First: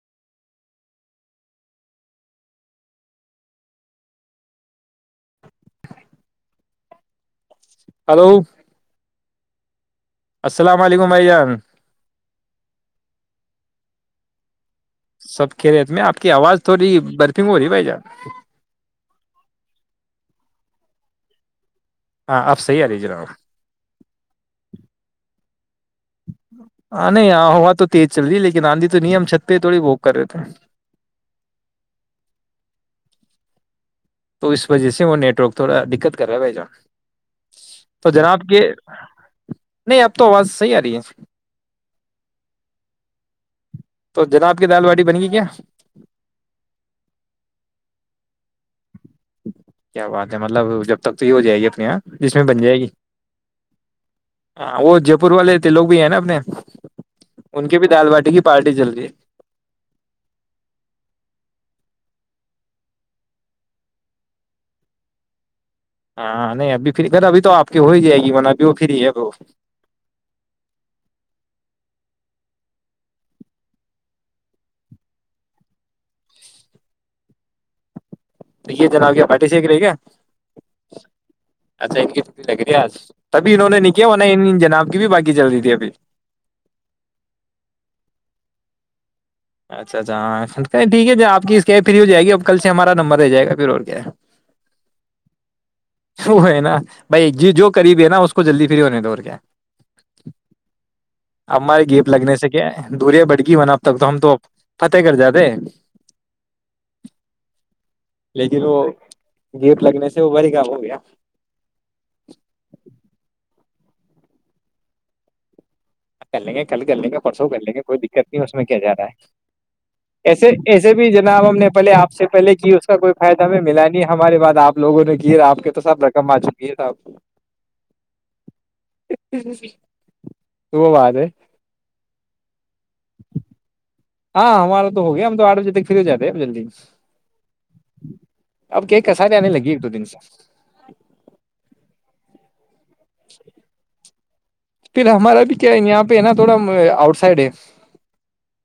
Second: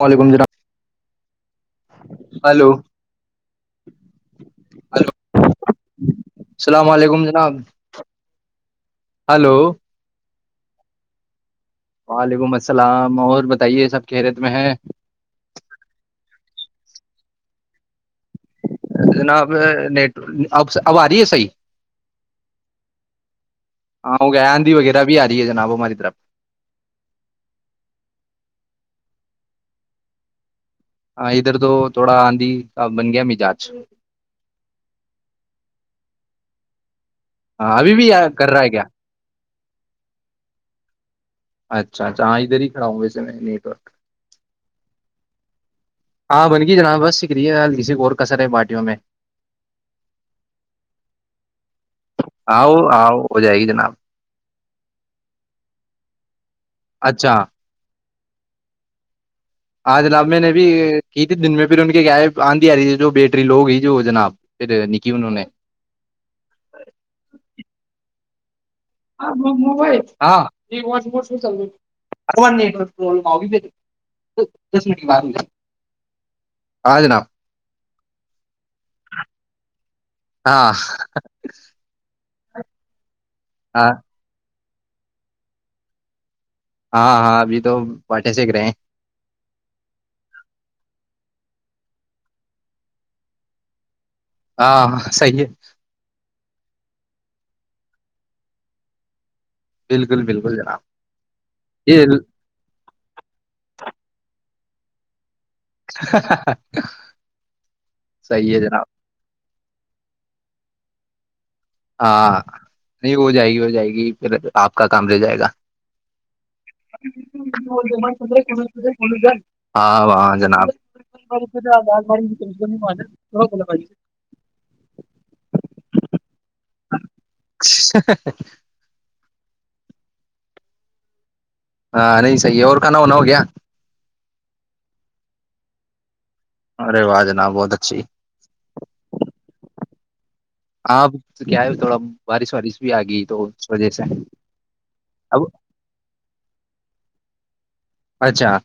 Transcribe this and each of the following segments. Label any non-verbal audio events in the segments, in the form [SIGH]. وعلیکم السلام hello hello [INAUDIBLE] السلام علیکم جناب ہلو ہلو السلام علیکم بھائی جان وعلیکم السلام اور بتائیے سب خیرت میں ہے سب کہ ریت میں آپ کی آواز تھوڑی برفنگ ہو رہی ہے بھائی جان جناب نٹ اب اب آ رہی ہے صحیح ہاں آپ صحیح آ رہی ہے جناب ہاں وہ گئے آھی وغیرہ بھی آ جناب ماری ہاں نہیں آ ہوا تو تیز چل رہی ہے لیکن آندھی تو تو نیم چھت پہ تھوڑی بک کر رہے تھ ہیں ہ ادھر تو تھوڑا آندھی بن گیا مزاج تو اس وجہ سے وہ نیٹ ورک تھوڑا دقت کر رہا ہے بھائی جان ہاں ابھی بھی تو جناب کر کے رہا ہے کیا نہیں آب تو آواز صحی آ رہی ہے اچھا اچ ہاں ادھر ہی کھا ہوںایے میں نی ورک تو جناب کی دال باٹی بن گئی کیا ہاں بن گی جناب بس شکریہ ہ کسی اور کا ے بارٹیوں میں کیا بات ہے مطلب جب تک تو یہ ہو جائے گی اپنے یہاں جس میں بن جائے آؤ گی آؤ ہو جائے گی جناب ہاں وہ جے پور والے تھ لو بھی ہیں نا اپنے اچھا ان کی بھی دال باٹی کی پارٹی چل رہی ہے ہاں جناب میں نے بھی کی تھی دن میں پھر ان کے کیا ہے آندھی آ رہی تھی جو بیٹری لوگ ہی جو جناب پھر نکھی انہوں نے ہاں نہیں ابھی پھرھر ابھی تو آپ کی ہو ہی جائے گی ج بنا ہاں م چل گ م ب ہاں جناب ر یہ جا کیا بٹٹی شییکریےا ہاں اچھا تبھی انہوں نے ہاں نہیں کیا وہ جناب کی بھی باقی چل رہی تھی ابھی ہاں ہاں ابھی تو پٹے سےک رہے ہیں اچھا اچھ ہاں ٹھیک ہے آپ اس کیب فری ہو جائے گی اب کل سے ہمارا نمبر رہ جائے گا پھر اور کیا ہے ہاں ہاں صی ہے وہ ہے نا بھائی جی جو قریب ہے نا اس کو جلدی فری ہونے دوور کیا بالکل بالکل جناب اب ہمارے یہ گیپ لگنے سے کیا دوریا بڑ گئی ہونا اب تک تو ہم تو فتح کرگر جادے صحیح ہے لیکن وہ جناب گیپ لگنے سے وہ بڑ کام وہ یا ہاں نہیں ہو جائے گی ہو جائے گی پھر آپ کا کام رہ جائے گا کر لیں گے کل کر لیں گے پرسوں کر لیں گے کوئی دقت نہیں اس میں کیا جا رہا ہے ہاں ہاں ایسے جناب ایسے بھی جناب ہم نے پہلے آپ سے پہلے کی اس کا کوئی فائدہ ہمیں ملا نہیں ہماریے بات آپ لوگوں نے کی آپ کے تو سب رقم آ چکی یہ تھاپ ی وہ وہااد ہے ہاں نہیں صحیح ہے اور کھانا ہونا ہو گیا ہاں ہمارا تو ہو گیا ہم تو آھ بجے تک پھرری ہو جاتے جلدی ارے واہ جناب بہت اچھی اب کی ک سار آنے لگی ایک دو دن سے چ ہاں کیا ہے تھوڑا بارش ساری بھی آگئی تو اس وجہ سے پھر اب ہمارا بھی کیا یہاں پہ نا تھوڑا آؤٹ سائڈ ہے اچھا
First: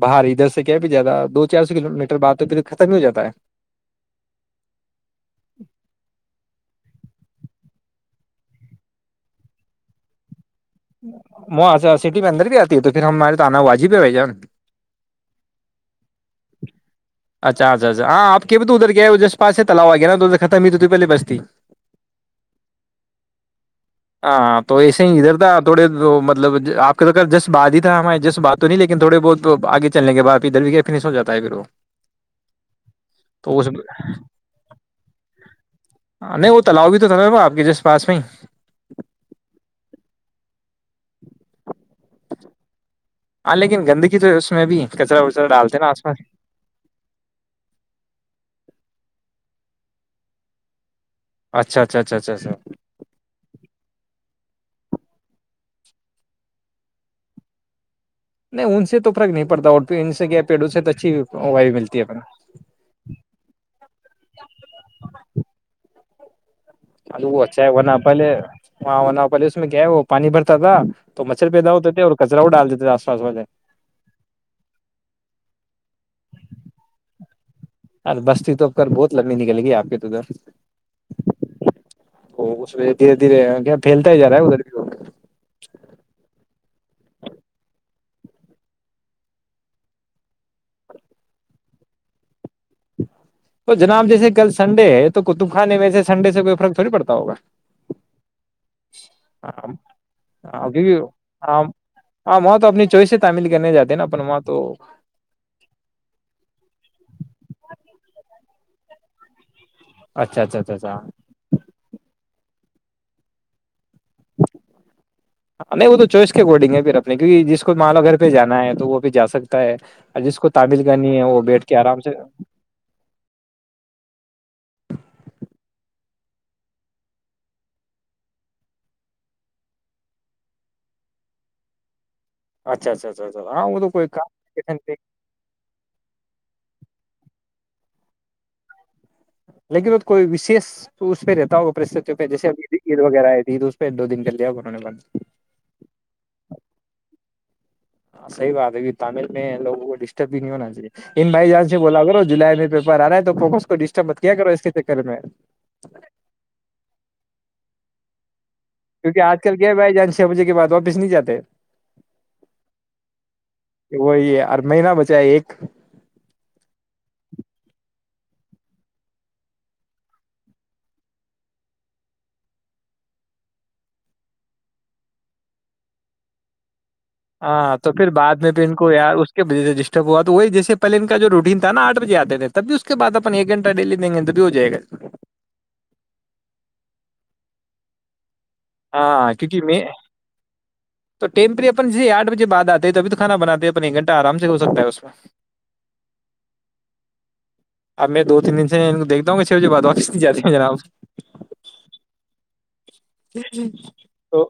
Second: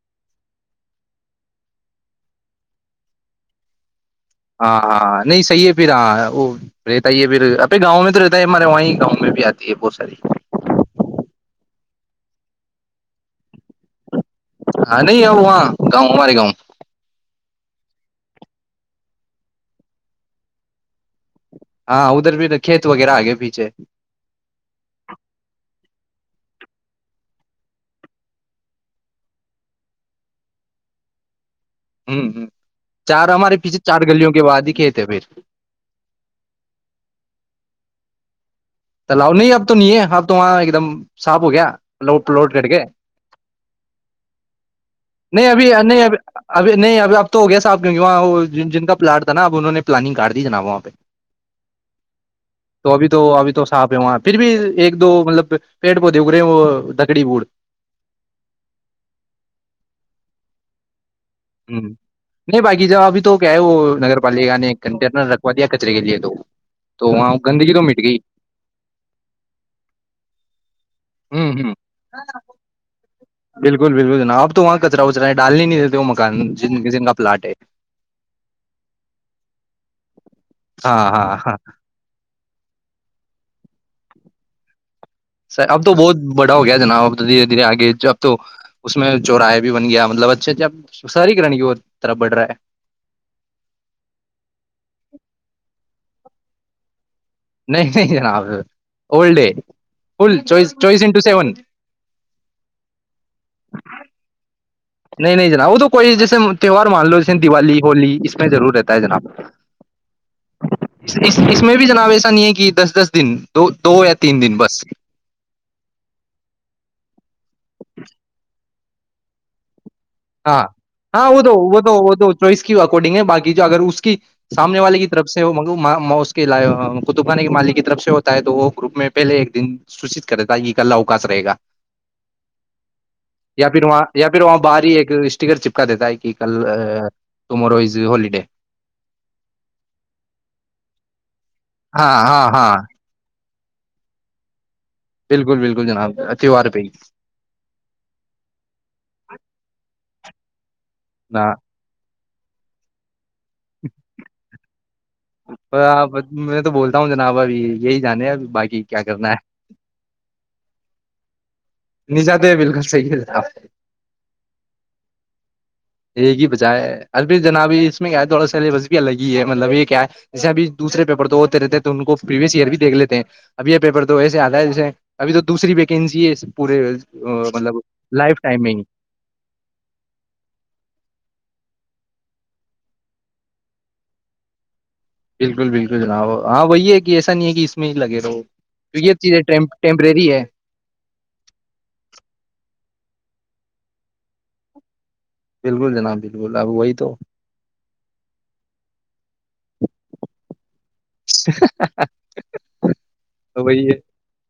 باہر ادھر سے کیا پ زیادہ دو چار سو کلو میٹر بعد تو پھر ختم ہی ہواتا ہے ہاں ہاں نہیں صحیح ہے پھر ہاں وہ رہتا ہی پھر ابے گاؤں میں تو رہتا ہے ہمارے وہاں گاؤں میں بھی آتی ہے بہت ساری وہاں سے سٹی میں اندر بھی آتی ہے تو پھر ہمارے تو آنا واجب ہے بھائی جان ہاں نہیں اور وہاں گاؤں ہمارے گاؤں اچھا اچھاچھ ہاں آپ کے تو اد گیا جس پا سے تلاو آ گیاا اد ختم ہو تو تھی پلے بسھی ہاں ادھر بھی کھیت وغیرہ آگے پیچھے ہاں تو ایسے ہی ادھر تھا تھوڑے مطلب آپ کے تو جس بات ہی تھا ہماراری جس بات تو نہیں لیکن تھوڑے بہت آگے چلنے کے بعد ادھر بھی گ فنش ہو جات ہے پھر وہ ہوں ہ چار ہمارے تو اس پیچھے چار گلیوں کے بادیکھے تھ پھر پاچویں تالؤ نہیں اب تو نہیں ہے اب تو وہاں ایک دم صاف ہو گیا لوٹ لوٹ کر کے ہاں لیکن گندگی تو اس میں بھی کچرا وچرا نہیں ابھی ڈالتے نا نہیں آس پاس ابھی ابھی نہیں ابھی اب تو ہو گیا صاحب کیک وہاں جن کا پلاٹ ن ا انہوں نے پلانگ کر دی ج نناب وہاں پہ اچھا اچھا اچھا اچھا اچھا اپ ہے وہاں پھر بھی ایک دو مطلب پیڑ پودے اگ رہے وہ دکڑی بوڑ نہیں ان سے تو فرق نہیں پڑتا اورھر ان سے کیا پیڑوں سے تو اچھی وایو ہ ملتی ہے اپن نہیں باقی جب ابھی تو کیا ہے وہ نگر پالکا نے کنٹینر رکھوا دیا کچرے کے لیے تو تو وہاں وہ اچھا گندگی تو ہےنا مٹ گئی پہلے وہاں پہلے اس میں گیا ہے وہ پانی بھر تدا [UNINTELLIGIBLE] ہ ہ آس پاس والے بالکل بالکل جناب آب تو وہاں کچرا وچرا ڈالنے نہیں دیتے وہ مکان جنن کا پلاٹ ہے ار بستی تو اب کر بہت لڑنی نکلے گی آپ کے تو ادھر ہاں ہاں ہاں تو اس میں دھیرے دھیرے پھیلتا ہی جا رہا ہے ادھر بھی سر اب تو بہت بڑ ہو گیا جناب اب تو دھیرے دھیرے آگے اب تو اس میں چوراہے بھی بن گیا مطلب اچھے اچھے ساری کرن طرف بڑ رہا ہے تو جناب جیسے کل سنڈے ہے تو قطب خانے میں سے سنڈے سےئی فرقوڑی پڑتا ہوا نہیں نہیں جناب اولڈ ہے ہاں فل ہاں چوائس کیکاں چوائس انٹو سیون ہاں وہاں تو اپنی چوائس سے تعمیل کرنے جاتے نا اپ وہاں تو نہیں نہیں جناب وہ تو کوئی جیسے تہوار مان لو جیسے دیوالی ہولی اس میں ضرور رہتا ہے جناب اچھا اچھا اچھا اچھا اس اس میں بھی جناب ایسا نہیں ہے کہ دس دس دن تو نہیں ا تو چوئس کے کوڈنگ ہے پ نہیں جس مالو گھر پہ جانا ہے تو وہ بھی جا سکتا ہے جس کو ہاں تعمیل کرنی ہے ہاں وہ تو بیٹھ کے وہ تو آرام سے وہ تو چوائس کی اکارڈنگ ہے باقی جو اگر اس کی سامنے والے کی طرف سے اس کطب کے مالک کی طرف سے ہوتا ہے تو وہ گوپ میں پہلے ایک دن سوچت کرتا ہے یہ کلہ اوکاش رہے گا اچھا اچھا اچھا اچھا ہاں یا وہ پھر تو وہاں کوئی کا یا پھر وہاں باہر ہی ایک اسٹیکر چپکا دیتا ہے کہ کل ٹمورو از ہوالڈے لیکن وہ کوئی وشیش تو اس پہ رہتا ہاں پرستتی پہ ہاں جیے ہاں عید وغیرہ آ ج تو اس پہ دو دن کر لیانہ نے بند بالکل بالکل جناب ا تیوار پئی ہاں بانناے [UNINTELLIGIBLE] انن بھائی جان سے بولا کرو جلائی میں پیپر آ رہا تھا س کو ڈسٹرب [UNINTELLIGIBLE] آپ میں تو بولتا ہوں جناب ابھی یہی جان ہے اب بائک کیکہ آج کل کیا بائی جان چھ بجے کے بعد تو واپس نہیں جاتے نہیں جاتے بالکل صحیح ہے جناب وہی ہے ہر مہین بچ ہے ایک [UNINTELLIGIBLE] یہ ہی بجائے ارب جناب اس میں کیا ہے تھوڑا سلیبس بھی الگ ہی ہے مطلب یہ کیا ہے جیسے ابھی دوسرے پیپر تو ہوتے رہتے ہیں تو ان کو پرریویس ایئر بھی دیکھ لیتے ہیں اب یہ پیپر تو ایسے آتا ہے جیسے ابھی تو دوسری ویکینسی ہے پورے مطلب ہاں تو پھر لائف بعد میں پ ٹائم ان ہی کو ار اس کےج سے ڈسٹرب ہوا تو وہی جیسے پہل ان کا جو روٹین تھا نا آٹ بجے آتے تھے تب بھی اس کے بع اپن ایک گھٹہ ڈیلی دیں گے تو بھی ہو جائے گا بالکل بالکل جناب ہاں وہی ہے کہ ایسا نہیں ہے کہ اس میں ہی لگے رہو تو یہ ہاں چیزیں کیونکہ میں ٹیمپریری ہے تو ٹیمپری اپن جے آٹھ بجے بعد آتے تو ابھی تو کھا بناتے ہیں اپنے ایک گھٹہ آرام سے ہو سکتا ہے اس میں بالکل جناب بالکل اب وہی تو اب میں دو تین دن سے ان کو دیکتا ہوں گ جو بات واقستی جاتی ہے ہیں جناب [UNINTELLIGIBLE] وہی ہے تو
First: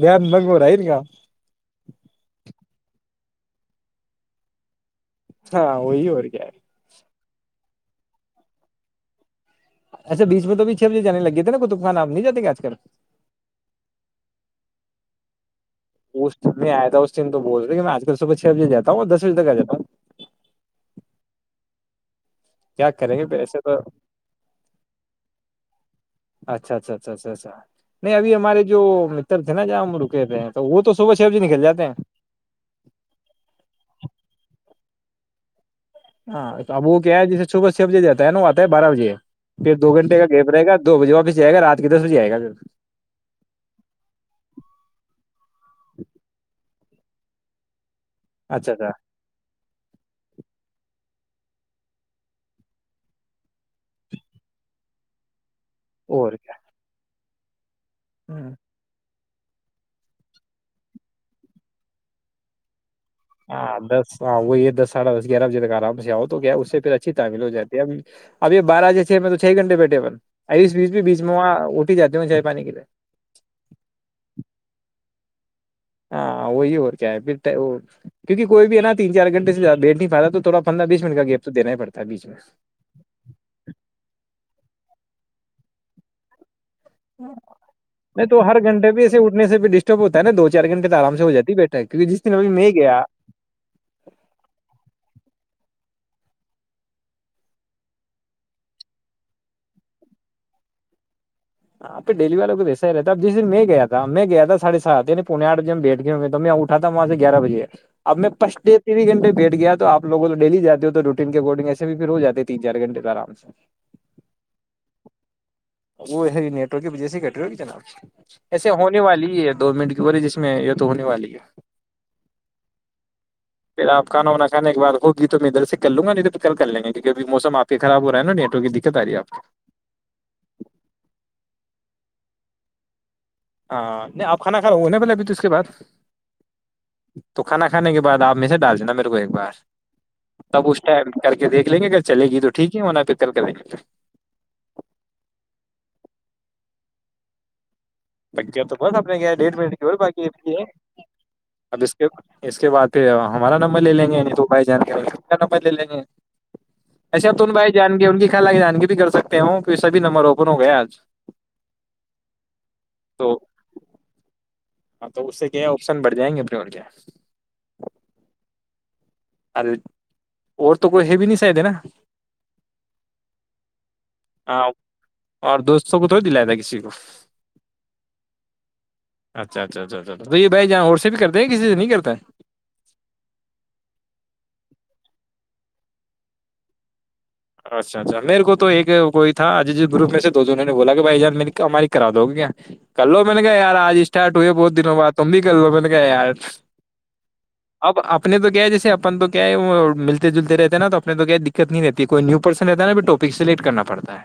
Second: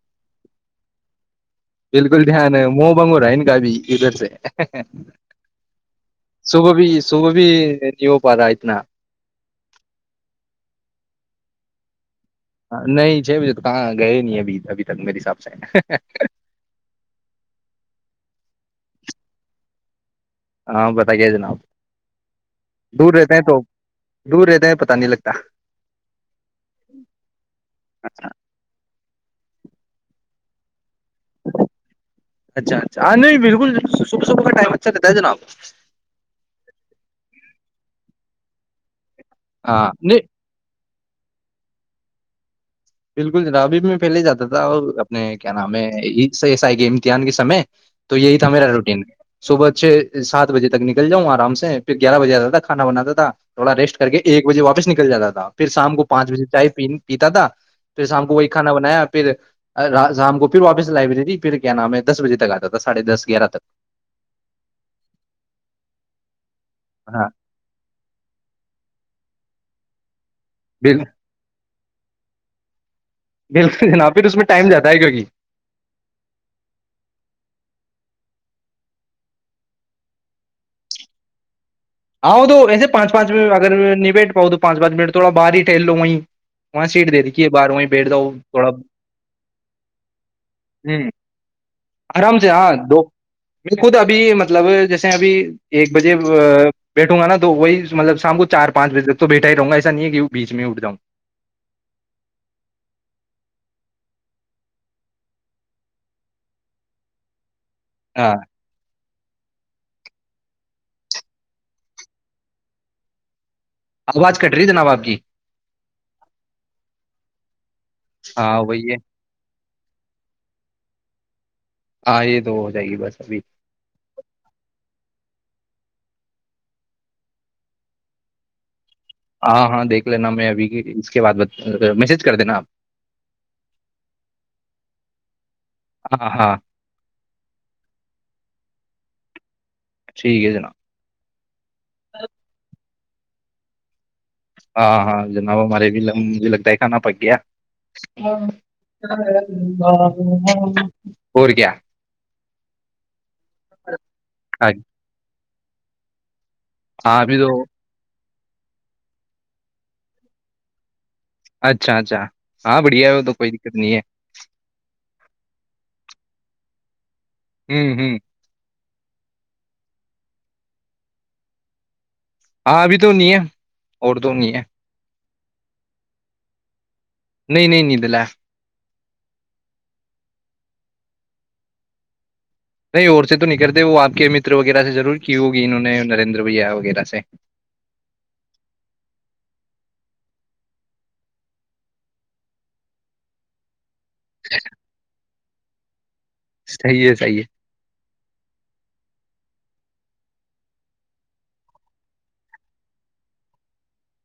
دان منگو رہی ن گ بالکل دھیان ہے مہ بگ رہا ہے کا بھی ادھر سے ہاں وہی اور کیا ہے ص وہ بھی نہیں ہو پا رہا اتنا اچھا بیچ میں تو بھی چھ بجے جان لگے تھ نا کوئیفان آپ جا ہاں نہیں چھ بجے تو کہاں گئے نہیں ابھی ابھی تک میرے ح سااب چ اس آئےا اسم تو بول رہے میں آج صبح چھ بجے جاتا ہوں دس بجے تک آ جا ہوں ہاں بتائیے جناب کیا دور کریں گے رہتے پ ہیں ایسے تو دور رہتے ہیں پتہ نہیں لگتا اچھا اچھا اچھا اچھا اچھا نہیں ابھی ہمارے جو تھے نا ج ہم رکے تھے ہیں تو وہ تو صبح چھ بجے نکل جاتے ہیں اچھا اچھا نہیں بالکل صبح صبح کا ٹائم چے تجناب ہاں تو اب وہ کیا ہے جسے صبح چھ بجے جتا ہے ن آتا ہے بارہ بجے پھر ہاں دو گھنٹے نہیں کا گیپ رہے گا دو بجے واپس جائے گا رات کے دس بجے آئے گ سر بالکل جناب ابھی بھی میں پہلے ہی جاتا تھا اور اپنے کیا نام ہے گ امتحان کے سمے تو یہی تیر اچھا اچھا روٹیین سوبت چھ سات بجے تک نکل جاؤں آرام سے پھر گیارہ بجے آا تھا کھانا بناتا تھا تھوڑا ریسٹ کر کے ایک بجے واپس نکل جاتا تھا پھر شام کو پانچ اور بجے کیا چائے پین پتا د پھر شام کو وہی کانا بنایا پھر شام کو پھر واپس سے لائبریری پھر کیا نام ہے دس بجے تک آتا تھا ساڑھے دس گیارہ تک ہاں دس ہاں وہی دس ساھا دس گیارہ بجے تک آرام سے آؤ گیا اس سے پھر اچھی ہاں تعیل ہو جات ہے اب اب یہ بارہیسے چھ گھنٹے بیٹھے بن اس بیچ بھی بیچ میں وہاں پ جاتی ہوں چاہ پانی کے لیے بالکل جناب پھر اس میں ٹائم جاتا ہے کیونکہ ہاں وہی ہو اور کیا ہے پھر کیونکہ کوئی بھی ہے نا تین چار گھنے سے ز دٹ نہیں پاتا تو تھوڑا پندرہ بیس منٹ کا گیپ تو دینا ہی پڑتا ہے بیچ میں ہاں وہ تو ایسے پانچ پانچ میں اگر نبٹ پؤ دو پان منٹ تھوڑا باہر ہی ٹہلو وہیں وہاں سیٹ دے دھی ہے باہار وہیں بیٹھ نہیں جاؤ تو ہر تھوڑا گھنٹے بھی ایسے اٹھنے سے بھی ڈسٹرب ہوتا ہے نا دو چار گھنٹے تو ہ آرام سے ہو جاتی ہے بیٹھک کیونکہ جس دن آرام سے ابھی میں ہاں دو گیا خود ابھی مطلب جیسے ابھی ایک بجے بیٹھوں گا نا تو وہی مطلب شام کو چار پانچ بجے تک تو بیٹھا ہی رہوں گا ایسا نہیں ہے کہ بیچ میں اٹھ جاؤں ہاں پہ ڈلی والوں کو ویسا ہی رہتا اب جس دن میں گیا تھا میں گیا تھا ساھے سات یع پنے آھج میں بیٹھ گئے تو میں اٹا تھا وہاں سے گیارہ بجے اب میں ہاں پچٹے تینس گھنٹے بیٹھ گیا تو آپوگوں تو ڈیلی جاتے ہو تو تو روٹین کے بورڈنگ ایسے بھی پھر ہو جاتی تین چار گھنے آرام سے آواز کٹ رہی ہے جناب آپ جی وہ ہے نیٹ ورک کی وجہ سے ہی کٹ رہی ہوگی جناب ہاں ایسے وہی ہے ہونے والی ہے دو منٹ کی وجہ جس میں یہ تو ہونے والی ہے ہاں یہ تو ہو جائے گی بس ابھی پھر آپ کھانا وانا کھانے کے بعد خود ج تو میں ادھر سے کر لوںا اھر کریں گے کیونکب مسم آپ خراب ہو رہا نایٹوں کی د ہاں ہاں دیکھ لینا میں ابھی اس کے بعد میسج کر دینا آپ ہاں نہیں آپ کھانا کھا ہو ن پہلے ابھی تو اس کے بعد آپ ہاں ہاں تو کھانا کھانے کے بعد آپ م سے ڈال دینا میرے کو ایک بار ٹھیک ہے جناب تب اس ٹائم کر کے دیکھ لیں گے اگر چلے گی تو ٹھیک ہےنا کتل کے نہیں ہاں ہاں جناب ہمارے بھی مجھے لگتا ہے کھانا پک گیا ب تو بس کیا ڈاقی اور کیا ا اس کے بعد پھر ہمارا نمبر لے لیں گے توائی جان بل لے ہاں اچسا ابھی تو تن بھائی جان گے ان کی کیا لگے جانگی بھی کر سکتے ہو کہ سبھی نمبر اوپن ہو گیا آج اچھا اچھا ہاں بڑھیا ہے ا تو کوئی دقت نہیں ہے ہاں تو اس سے کیا ہے آپشن ب جیں ابڑ و کے ہوں ہوں ارے اور تو کوئی ہے بھی نہیں س د نا ہاں ابھی تو نہیں ہے اورد نہیں ہاں ہے اور دوستوں کو تو دلایا تھا کسی کو نہیں نہیں ند ل اچھا اچھا اچھچ تو یہ بھائی جہاں اور سے بھی کرتے ہیں کسی سے نہیں کرتا ہے نہیں اور سے تو نہیں کرتے وہ آپ کے متر وغیرہ سے ضرور کی ہوگی انہوں نے نریندر بھیا وغیرہ سے اچھا اچھا میرے کو تو ایک کوئی تھاج گروپ میں سے دو دونوں نے بولا کہ بھائی جان ہماری کرا دو گی کیا کر لو میں نے کہ ار آج تھٹ ہوئے بہت دنوں بع تم بھی لو م میں کہ یار صحیح ہے صحیح ہے اب اپنے تو کیا جیسے اپن تو کیا ملتے جلتے رہتے ہیں نا تو اپنے تو کیا دقت نہیں رہتے کوئی نیو پرسن رہتا ہے نا ٹاپک سلیکٹ کرنا پڑتا ہے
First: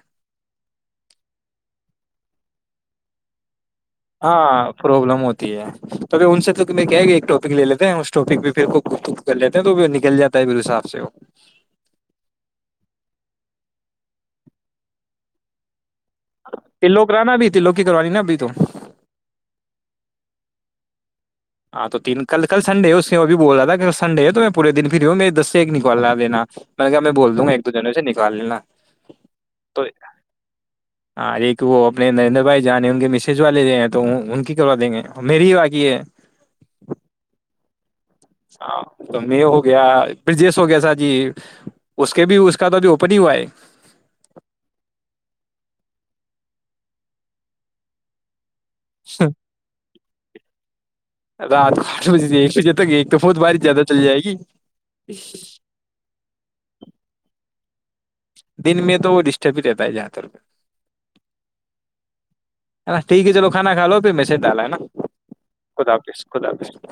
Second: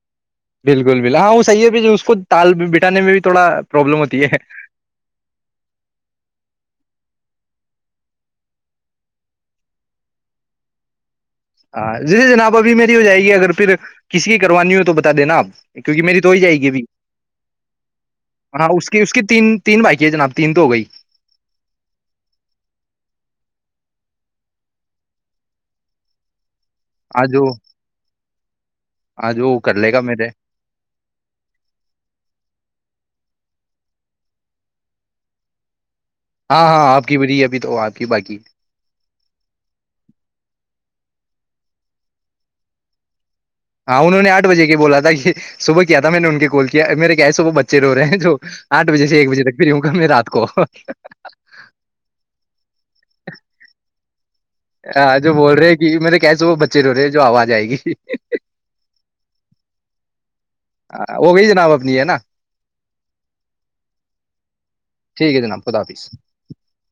بالکل بالکل ہاں وہ صحیح ہے ب اس کو تال بٹانے میں بھی تھوڑا پروابلم ہوتی ہے ہاں پروابلم ہوتی ہے توبھی ان سے تو کہ گ ایکٹ لے لیتے ہیں اس ٹاپک بھی پ کر لیتے ہیں تو نکل جا ہے پھر حساب سے وہ ہاں جیسے جناب ابھی میری ہو جائے گی اگر پھر کسی کی کروانی ہو تو بتا دینا آپ کیونکہ میری تو ہی جائے گی ا بھی تلو کرانا بھی تلو کی کروانی نا ابھی تو ہاں اس کی اس کی تین تین بائکی ہے جناب تین تو ہو گئی ہاں تو تین کل کلنڈے ہے اس نے وہ بھی بول رہا تھا کلنڈے ہو تو میں پورے دن پھرری ہو میںے دسے ایک نکالاینا مط کہ میں آج بول دوں وہ گا ایک دو جنوں سے نکال لینا آج وہ کر تو لے گا میرے ہاں ایک وہ اپنے نریندر بھائی جانے ہوں گے م چھجوا لے رہے ہیں تو ان کی کروا دیں گے اور میری ہی باقی ہے ہاں ہاں آپ کی بریی ابھی تو بات ہے ہاں تو میں ہو گیا برجیش ہو گیا س جی اس کے بھی اس کا تو جو اوپن ہیگ ہوا ہے ہاں انہوں نے آٹھ بجے کے بولا تھا کہ صبح کیا تھا میں نے ان کے کال کیا میرے کیا ہے صبح بچے رو رہے ہیں جو آٹھ بجے سے ایک بجے تک فری ہوں گا میں رات کو رات کو آٹھ بجے سے ایک بجے تک ایک تو بہت بارش زیادہ چل جائے گی ہاں جو بول رہے کہ میں نے کہس وہ بچے رو رہے جو آواز آئے گی [UNINTELLIGIBLE] دن میں تو وہ ڈسٹرب ہی رہتا ہے جہاں تر ہو گئی جناب اپنی ہے نا نا ٹھیک ہے چلو کھانا کھا لو پھر میں سے ڈالا ہے نا ٹھیک ہے جناب خدا حافظ خدا حافظ